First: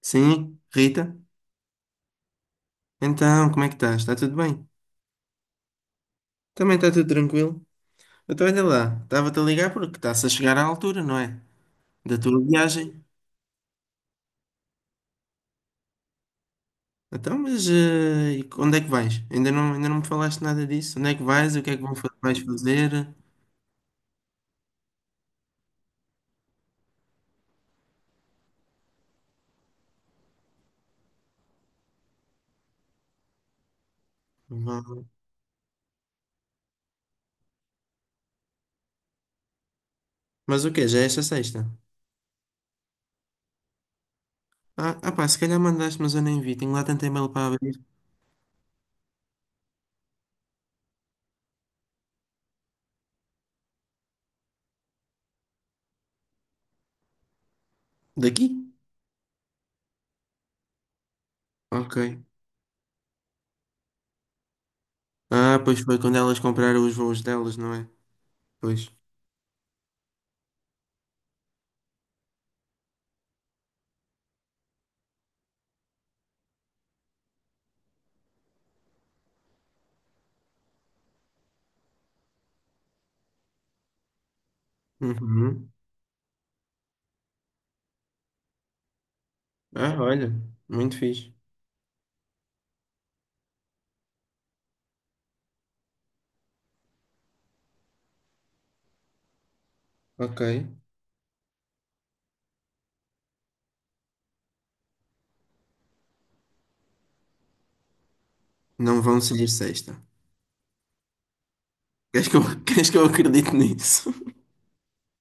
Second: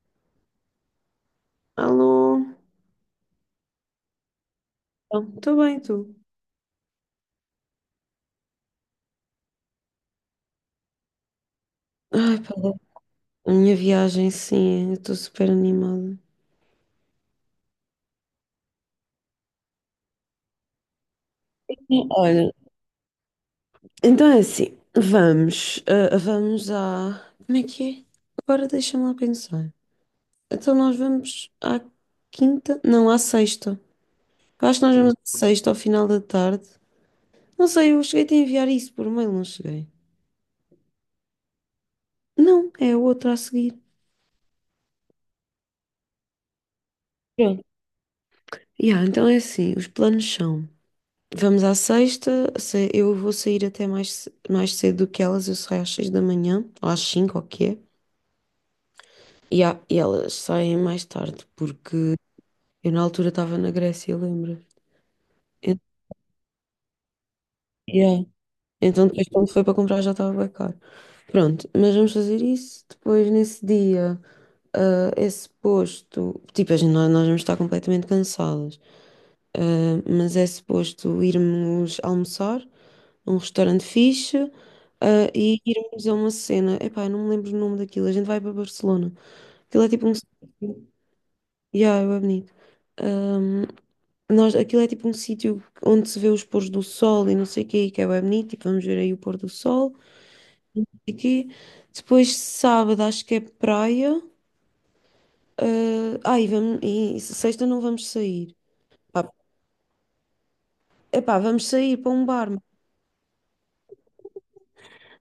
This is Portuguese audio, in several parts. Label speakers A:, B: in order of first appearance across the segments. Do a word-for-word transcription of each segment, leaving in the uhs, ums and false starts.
A: Sim, Rita?
B: Alô?
A: Então, como é que estás? Está tudo bem?
B: Estou bem, tu?
A: Também está tudo tranquilo? Então, olha lá, estava-te a ligar porque está-se a chegar à altura, não é? Da
B: Ai,
A: tua
B: pá,
A: viagem.
B: a minha viagem, sim, eu estou super animada.
A: Então, mas eh, e onde é que vais? Ainda não, ainda não me falaste nada disso. Onde é que vais? O que é que vão fa-
B: Sim,
A: vais
B: olha,
A: fazer?
B: então é assim, vamos, ah, vamos à. Como é que é? Agora deixa-me lá pensar. Então nós vamos à quinta? Não, à sexta. Eu acho que nós
A: Vão-
B: vamos à sexta, ao final da tarde. Não sei, eu cheguei a enviar isso por mail, não cheguei.
A: Mas o quê? Já é esta sexta?
B: Não, é a outra a seguir.
A: Ah, ah pá, se calhar mandaste, mas eu nem vi. Tenho lá tanto e-mail para
B: Pronto.
A: abrir.
B: Yeah, então é assim, os planos são. Vamos à sexta. se- Eu vou sair até mais, ce- mais cedo do que elas. Eu saio às seis da manhã, ou às cinco, ou o que é.
A: Daqui?
B: E, a- e elas saem mais tarde, porque
A: Ok.
B: eu na altura estava na Grécia, lembra?
A: Ah, pois
B: En-
A: foi quando elas compraram os voos delas, não é?
B: Yeah.
A: Pois.
B: Então depois quando foi para comprar já estava bem caro. Pronto, mas vamos fazer isso. Depois nesse dia, ah, esse posto, tipo, a gente, nós, nós vamos estar completamente cansadas. Uh, mas é suposto irmos almoçar num restaurante fixe, uh, e
A: Uhum.
B: irmos a uma cena. Epá, eu não me lembro o nome daquilo. A gente vai para Barcelona. Aquilo é
A: Ah,
B: tipo um.
A: olha,
B: sítio-
A: muito fixe.
B: Yeah, é bonito. Um, nós, aquilo é tipo um sítio onde se vê os pôres do sol e não sei o quê, que é bem bonito. Tipo, vamos ver aí o pôr do sol.
A: Ok.
B: Aqui. Depois, sábado, acho que é praia. Uh, ah, e, vamos, e sexta não vamos sair.
A: Não vão
B: Pá,
A: sair sexta.
B: epá, vamos sair para um
A: Queres que eu,
B: bar.
A: queres que eu acredite nisso?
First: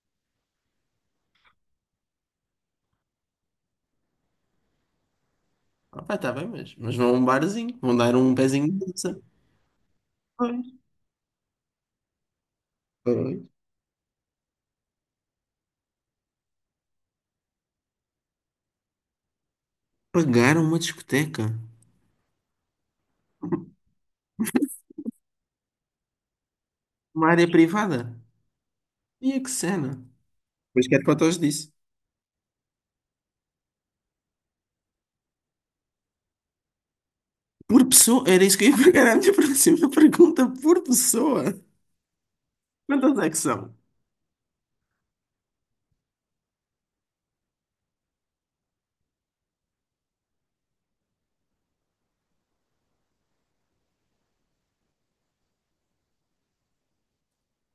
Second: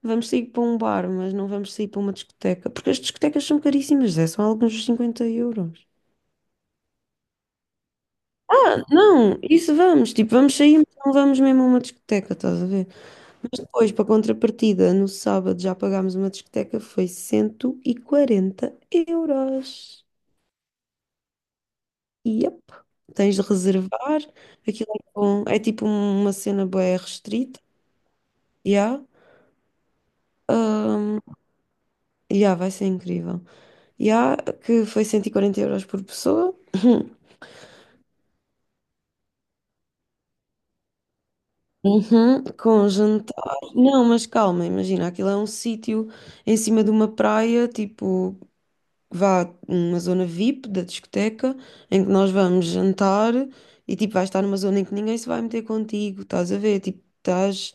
B: Vamos sair para um bar, mas não vamos sair para uma discoteca, porque as discotecas são caríssimas, é, são alguns cinquenta euros.
A: Ah, tá bem, mas, mas vão a um barzinho, vão dar um pezinho de
B: Ah,
A: dança.
B: não, isso vamos, tipo, vamos
A: Pois,
B: sair, mas não vamos mesmo a uma discoteca, estás a ver?
A: pois.
B: Mas depois, para contrapartida, no sábado já pagámos uma discoteca, foi cento e quarenta euros.
A: Pagaram uma discoteca,
B: Yep. Tens de reservar, aquilo é com, é tipo uma cena bué
A: uma área
B: restrita,
A: privada.
B: já, já
A: E a que cena? Pois quero fotos disso.
B: vai ser incrível. Já, yeah, que foi cento e quarenta euros por pessoa.
A: Por pessoa, era isso que eu ia pegar a minha próxima pergunta, por pessoa.
B: Uhum, com um
A: Quantas é
B: jantar.
A: que são?
B: Não, mas calma, imagina, aquilo é um sítio em cima de uma praia, tipo, vá uma zona vip da discoteca, em que nós vamos jantar e tipo, vais estar numa zona em que ninguém se vai meter contigo, estás a ver? Tipo, estás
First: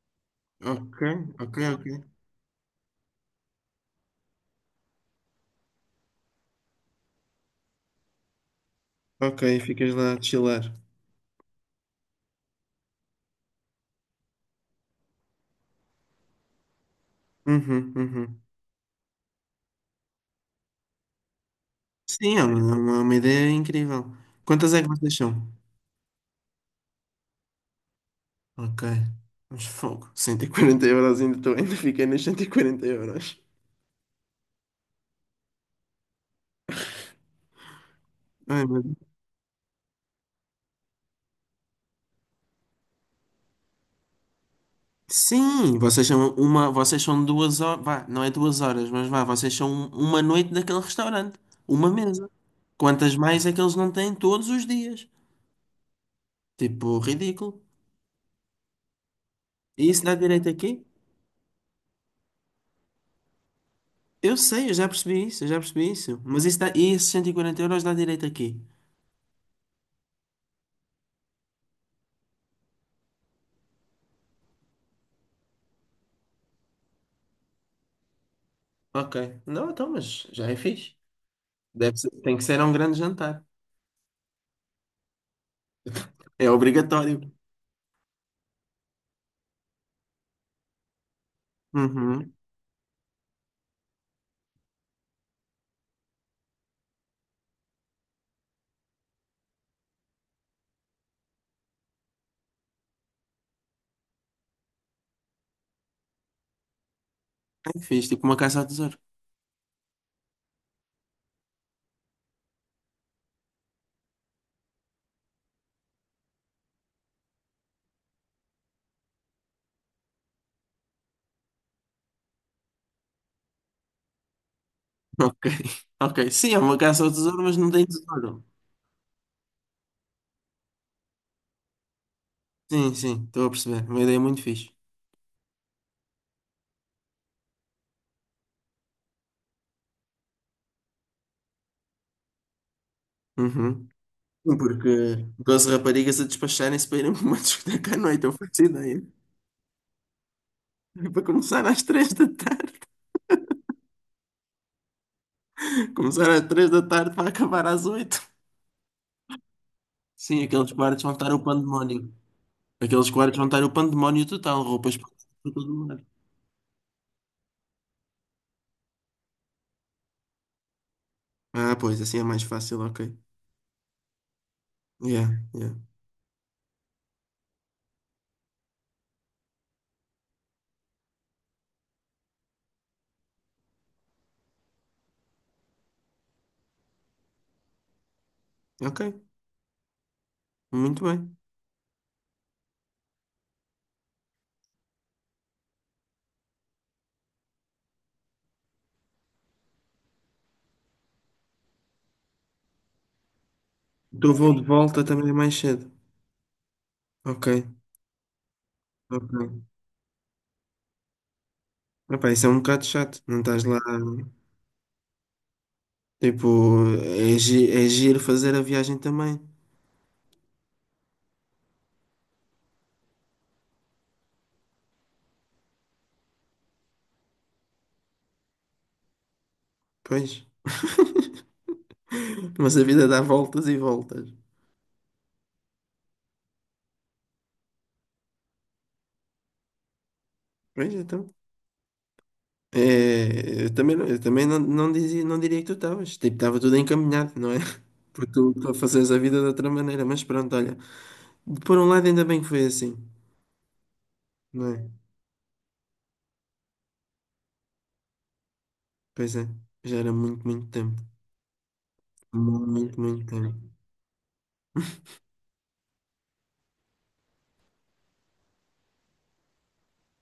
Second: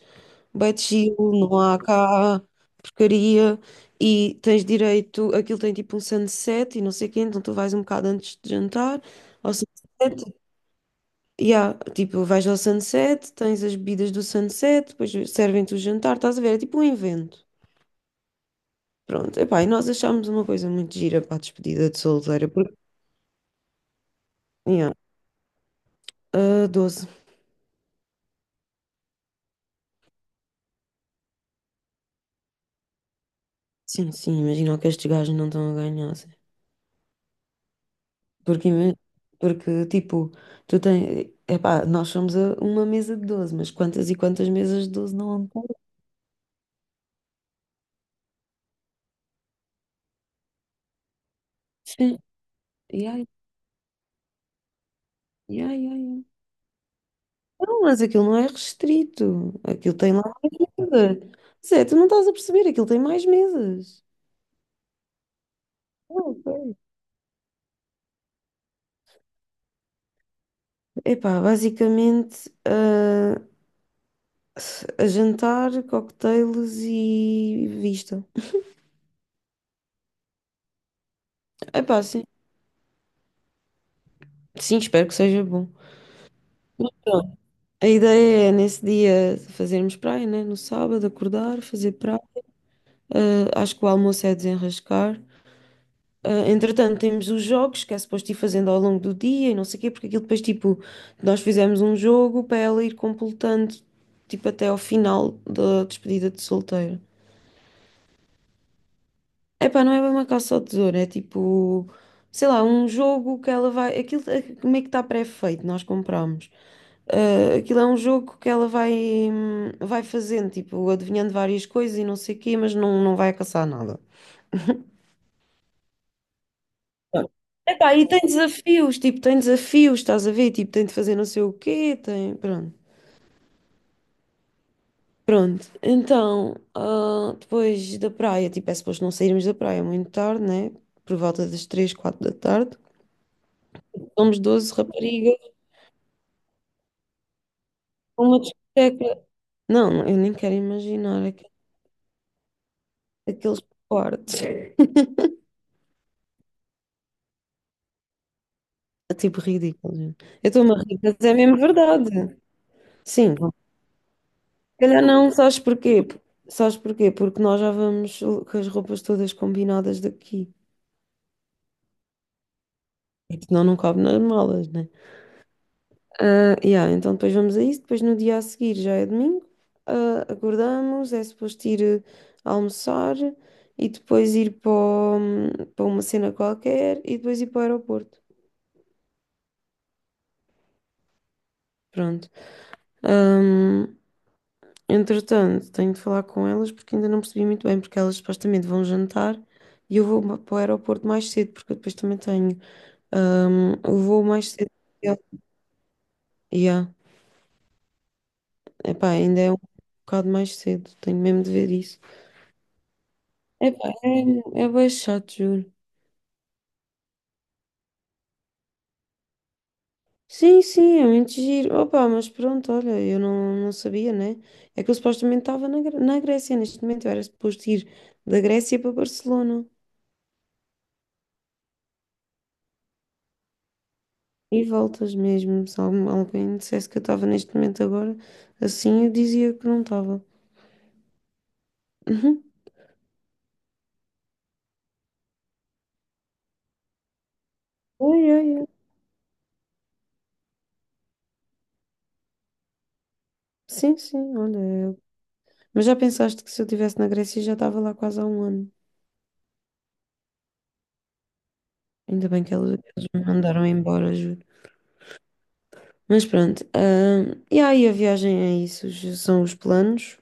B: bem
A: Ok,
B: chill,
A: ok,
B: não há
A: ok.
B: cá porcaria e tens direito, aquilo tem tipo um sunset e não sei o quê, então tu vais um bocado antes de jantar
A: Ok,
B: ao
A: ficas lá a
B: sunset.
A: chilar.
B: Yeah, tipo, vais ao sunset, tens as bebidas do sunset, depois servem-te o jantar, estás a ver? É tipo um evento.
A: Uhum, uhum.
B: Pronto, epá, e nós achámos uma coisa muito gira para a despedida de
A: Sim, é
B: solteira,
A: uma,
B: porque,
A: é uma é uma ideia incrível. Quantas é que
B: yeah,
A: vocês são?
B: ah, doze.
A: Ok. Mas fogo. Cento e quarenta euros ainda, tô, ainda fiquei nas cento e quarenta euros.
B: Sim, sim, imagina o que estes gajos não estão a ganhar, assim.
A: Ai,
B: Porque,
A: meu
B: ima-
A: Deus.
B: porque tipo, tu tens, epá, nós somos a uma mesa de doze mas quantas e quantas mesas de doze não há?
A: Sim, vocês são uma, vocês são duas horas, vá, não é duas horas, mas vá, vocês são uma noite daquele restaurante, uma
B: Sim,
A: mesa. Quantas
B: yeah,
A: mais é que eles não têm todos os dias?
B: yeah, yeah, yeah.
A: Tipo, ridículo.
B: Não, mas aquilo não é restrito.
A: E
B: Aquilo
A: isso
B: tem
A: dá
B: lá
A: direito
B: mais
A: aqui?
B: mesas. Zé, tu não estás a perceber, aquilo tem mais mesas.
A: Eu sei, eu já percebi isso, eu já percebi isso.
B: Não,
A: Mas isso dá,
B: ok.
A: e esses cento e quarenta euros dá direito aqui?
B: Epá, basicamente, ah, a jantar, cocktails e vista.
A: Ok. Não, então, mas já é fixe. Deve
B: Epá,
A: ser-
B: sim.
A: tem que ser um grande jantar.
B: Sim, espero que seja bom.
A: É obrigatório.
B: Pronto. A ideia é, nesse dia, fazermos praia, né? No sábado, acordar, fazer praia.
A: Uhum.
B: Ah, acho que o almoço é desenrascar. Ah, entretanto, temos os jogos que é suposto ir fazendo ao longo do dia e não sei o quê, porque aquilo depois, tipo, nós fizemos um jogo para ela ir completando, tipo, até ao final da despedida de solteiro.
A: É fixe, tipo uma caça ao tesouro.
B: Epá, não é bem uma caça ao tesouro, é tipo, sei lá, um jogo que ela vai. Aquilo é- como é que está pré-feito, nós compramos. Ah, aquilo é um jogo que ela vai, hum, vai fazendo, tipo, adivinhando várias coisas e não sei o quê, mas não, não vai caçar nada.
A: Ok, ok. Sim, é uma caça ao tesouro, mas não tem
B: Epá, e tem
A: tesouro.
B: desafios, tipo, tem desafios, estás a ver? Tipo, tem de fazer não sei o quê, tem. Pronto.
A: Sim, sim, estou a perceber. Uma ideia muito fixe.
B: Pronto, então, ah, depois da praia, tipo, é suposto não sairmos da praia muito tarde, né? Por volta das três, quatro da tarde.
A: Uhum.
B: Somos
A: Sim,
B: doze
A: porque
B: raparigas
A: doze raparigas a despacharem-se para irem para uma discoteca à noite,
B: para
A: eu
B: uma
A: faço ideia.
B: discoteca. Não, eu nem quero
A: É para
B: imaginar aque-
A: começar às três da tarde.
B: aqueles quartos.
A: Começar às três da tarde para acabar às oito.
B: É tipo ridículo, gente.
A: Sim,
B: Eu
A: aqueles
B: estou-me a rir,
A: quartos vão
B: mas
A: estar
B: é
A: o
B: mesmo verdade.
A: pandemónio. Aqueles
B: Sim,
A: quartos
B: se
A: vão estar o pandemónio total, roupas
B: calhar
A: para
B: não, sabes
A: todo mundo.
B: porquê? Sabes porquê? Porque nós já vamos com as roupas todas combinadas daqui.
A: Ah, pois, assim é mais fácil, ok.
B: Porque senão não cabe nas malas, né?
A: Yeah, yeah.
B: Ah, yeah, então depois vamos a isso. Depois no dia a seguir já é domingo. ah, acordamos, é suposto ir eh, almoçar e depois ir para, o- para uma cena qualquer e depois ir para o aeroporto.
A: Ok, muito bem.
B: Pronto. Ahm, entretanto, tenho de falar com elas porque ainda não percebi muito bem, porque elas supostamente vão jantar e eu vou ma- para o aeroporto mais cedo, porque eu depois também tenho ahm, o voo
A: Do
B: mais
A: voo de
B: cedo.
A: volta também é mais cedo.
B: Yeah.
A: Ok.
B: Epá, ainda é um
A: Ok.
B: bocado mais cedo, tenho mesmo de ver isso.
A: Epá, isso é um bocado chato. Não estás lá.
B: Epá, é, é bem chato, juro.
A: Tipo, é, gi é giro fazer a viagem também.
B: Sim, sim, é muito giro. Opa, mas pronto, olha, eu não, não sabia, né? É que eu supostamente estava na, Gre- na Grécia, neste momento eu era suposto ir da Grécia para Barcelona.
A: Pois. Mas a vida dá voltas e voltas.
B: E voltas mesmo, se algum- alguém dissesse que eu estava neste momento agora, assim eu dizia que não estava.
A: Pois então.
B: Uhum.
A: É, eu também, não, eu também não, não, dizia, não diria que tu estavas. Tipo, estava tudo encaminhado, não é?
B: Ai,
A: Porque
B: ai,
A: tu,
B: ai.
A: tu fazes a vida de outra maneira. Mas pronto, olha. Por um lado, ainda bem que foi assim,
B: Sim, sim, olha.
A: não é?
B: eu- Mas já pensaste que se eu estivesse na Grécia já estava lá quase há um ano?
A: Pois é. Já era muito, muito tempo.
B: Ainda bem que eles,
A: Muito,
B: eles me
A: muito tempo.
B: mandaram embora, juro. Mas pronto, ah, e aí a viagem é isso, os- são os planos.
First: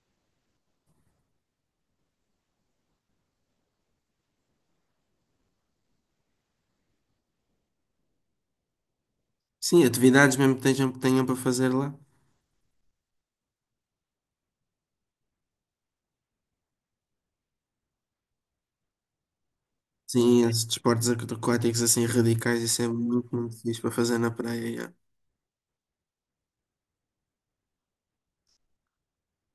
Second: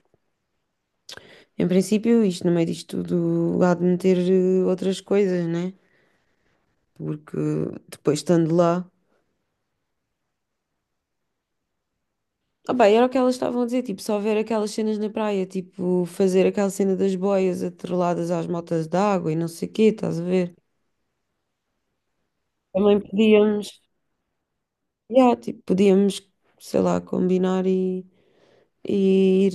B: Em princípio, isto no meio disto tudo há de meter eh, outras coisas, né? Porque depois estando lá.
A: Sim, atividades mesmo que tenham, que tenham para fazer lá.
B: Ah, bem, era o que elas estavam a dizer, tipo, só ver aquelas cenas na praia, tipo, fazer aquela cena das boias atreladas às motas d'água e não sei o quê, estás a
A: Sim,
B: ver?
A: esses desportos aquáticos assim radicais, isso é
B: Também
A: muito, muito
B: podíamos,
A: fixe para fazer na praia. Yeah.
B: yeah, tipo, podíamos, sei lá, combinar e, e ir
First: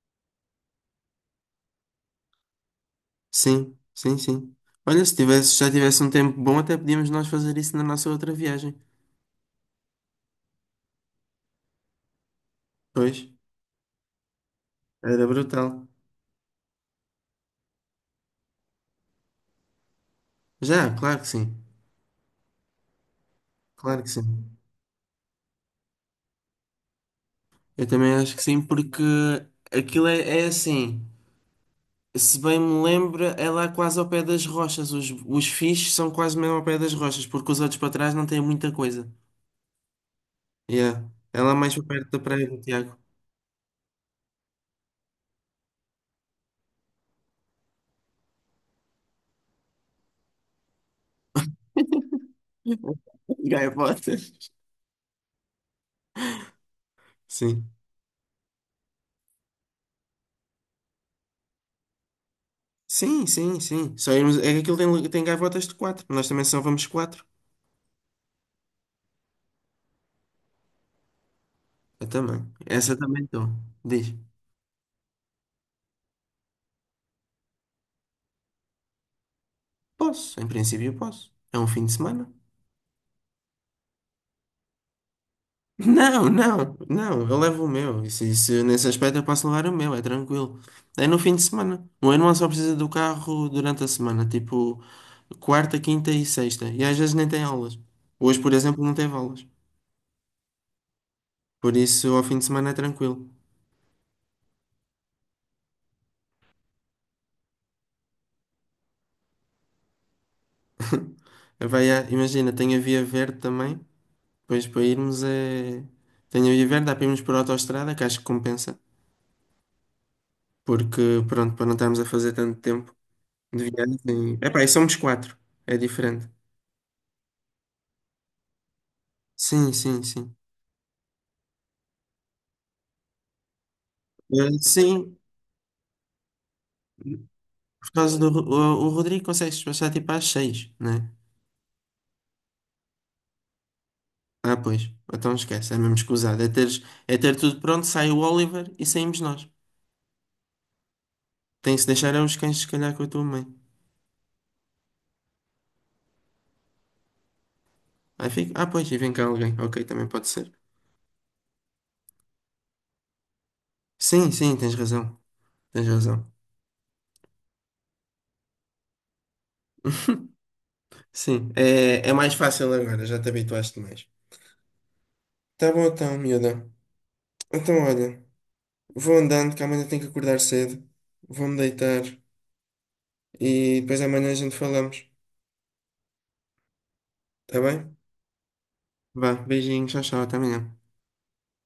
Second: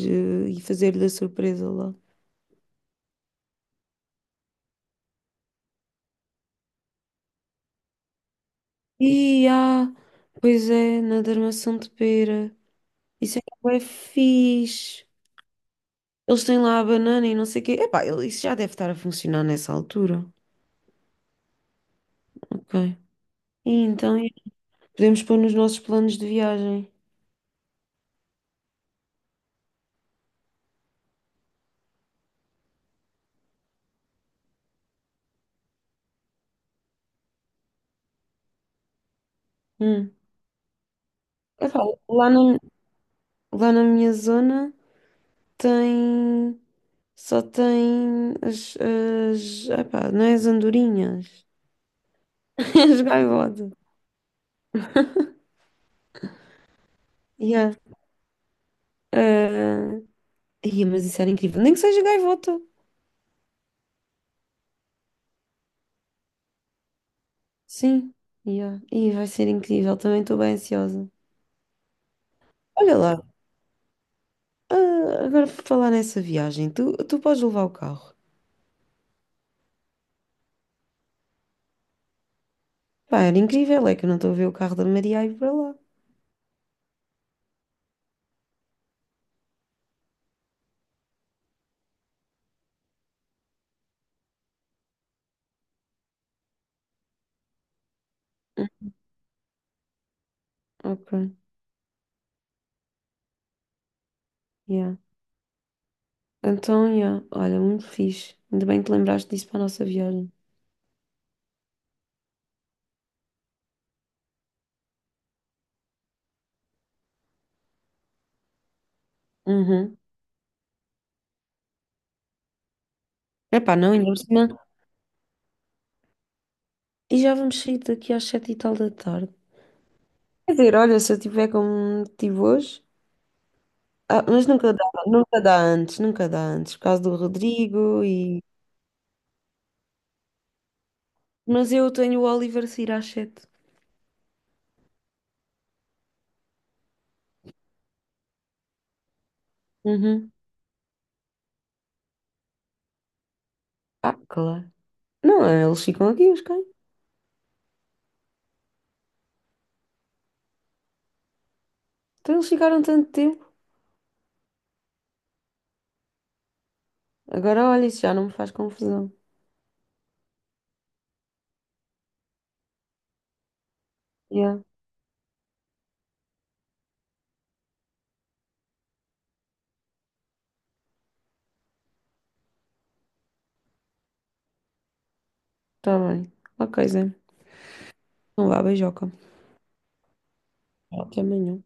B: eh, e fazer-lhe a surpresa lá.
A: Sim, sim, sim. Olha, se tivesse, já tivesse um tempo bom, até podíamos nós fazer isso na nossa outra viagem.
B: E ah, pois é, na armação de pera.
A: Pois,
B: Isso é que é fixe.
A: era brutal.
B: Eles têm lá a banana e não sei o quê. Epá, ele- isso já deve estar a funcionar nessa altura.
A: Já, claro que sim.
B: Ok. E
A: Claro que
B: então, e
A: sim.
B: podemos pôr nos nossos planos de viagem.
A: Eu também acho que sim, porque aquilo é, é assim. Se bem me lembro, é lá quase ao pé das rochas. Os, os fixes são quase mesmo ao pé das rochas, porque os outros para trás não têm muita coisa.
B: Hum.
A: Yeah. É lá mais
B: Epá,
A: para perto da
B: lá
A: praia do
B: na,
A: Tiago.
B: lá na minha zona tem. Só tem as, as, epá, não é as andorinhas, as gaivotas.
A: Gaiotas. Sim.
B: Yeah. Ah, ia, mas isso era incrível. Nem que seja gaivota.
A: Sim, sim, sim. Só irmos. É que aquilo tem, tem gaivotas de quatro. Nós também só vamos quatro.
B: Sim, yeah. E vai ser incrível, também estou bem ansiosa.
A: Eu também. Essa
B: Olha lá,
A: também estou. Diz.
B: ah, agora por falar nessa viagem, tu, tu podes levar o carro.
A: Posso, em princípio posso. É um fim de semana.
B: Pá, era incrível, é que eu não estou a ver o carro da Maria a ir para lá.
A: Não, não, não. Eu levo o meu. Isso, isso, nesse aspecto eu posso levar o meu, é tranquilo. É no fim de semana. O meu irmão só precisa do carro durante a semana, tipo quarta, quinta e sexta. E às vezes nem tem aulas. Hoje, por
B: Hum,
A: exemplo, não teve aulas.
B: Ok,
A: Por isso, ao fim de semana é tranquilo.
B: yeah. Então, yeah, olha, muito fixe. Ainda bem que te lembraste disso para a nossa viagem.
A: Vai a... Imagina, tem a Via Verde também. Pois para irmos é. Tenho a ver, dá para irmos por autoestrada, que acho que compensa.
B: Uhum.
A: Porque, pronto, para não estarmos a fazer tanto tempo de
B: Epá, não, ainda por
A: viagem.
B: cima.
A: Epá, e somos quatro. É diferente.
B: E já vamos sair daqui às sete e tal da tarde.
A: Sim, sim, sim.
B: Quer dizer, olha, se eu tiver como tive hoje. Ah, mas
A: Eh,
B: nunca dá,
A: sim,
B: nunca dá antes, nunca dá antes, por causa do
A: por
B: Rodrigo
A: causa do. Ro-
B: e.
A: O, o Rodrigo consegue se passar tipo às seis, né?
B: Mas eu tenho o Oliver sair às sete.
A: Ah, pois. Então esquece, é mesmo escusado. É teres, é ter tudo pronto, sai o Oliver e saímos nós.
B: Uhum.
A: Tem-se deixar aos cães, se calhar, com a tua mãe.
B: Ah, claro. Não, eles ficam aqui, os cães.
A: Aí fica. Ah, pois, e vem cá alguém. Ok, também pode ser.
B: Então eles ficaram tanto tempo.
A: Sim, sim, tens razão. Tens razão.
B: Agora olha, isso já não me faz confusão.
A: Sim, é, é mais fácil agora, já te habituaste mais.
B: Yeah,
A: Tá bom então, miúda. Então, olha, vou andando, que amanhã tenho que acordar cedo. Vou-me deitar e depois amanhã a gente falamos.
B: tá bem. Ok, Zé.
A: Tá bem?
B: Não vá, beijoca.
A: Vá, beijinho, tchau, tchau, até amanhã.
B: Até amanhã.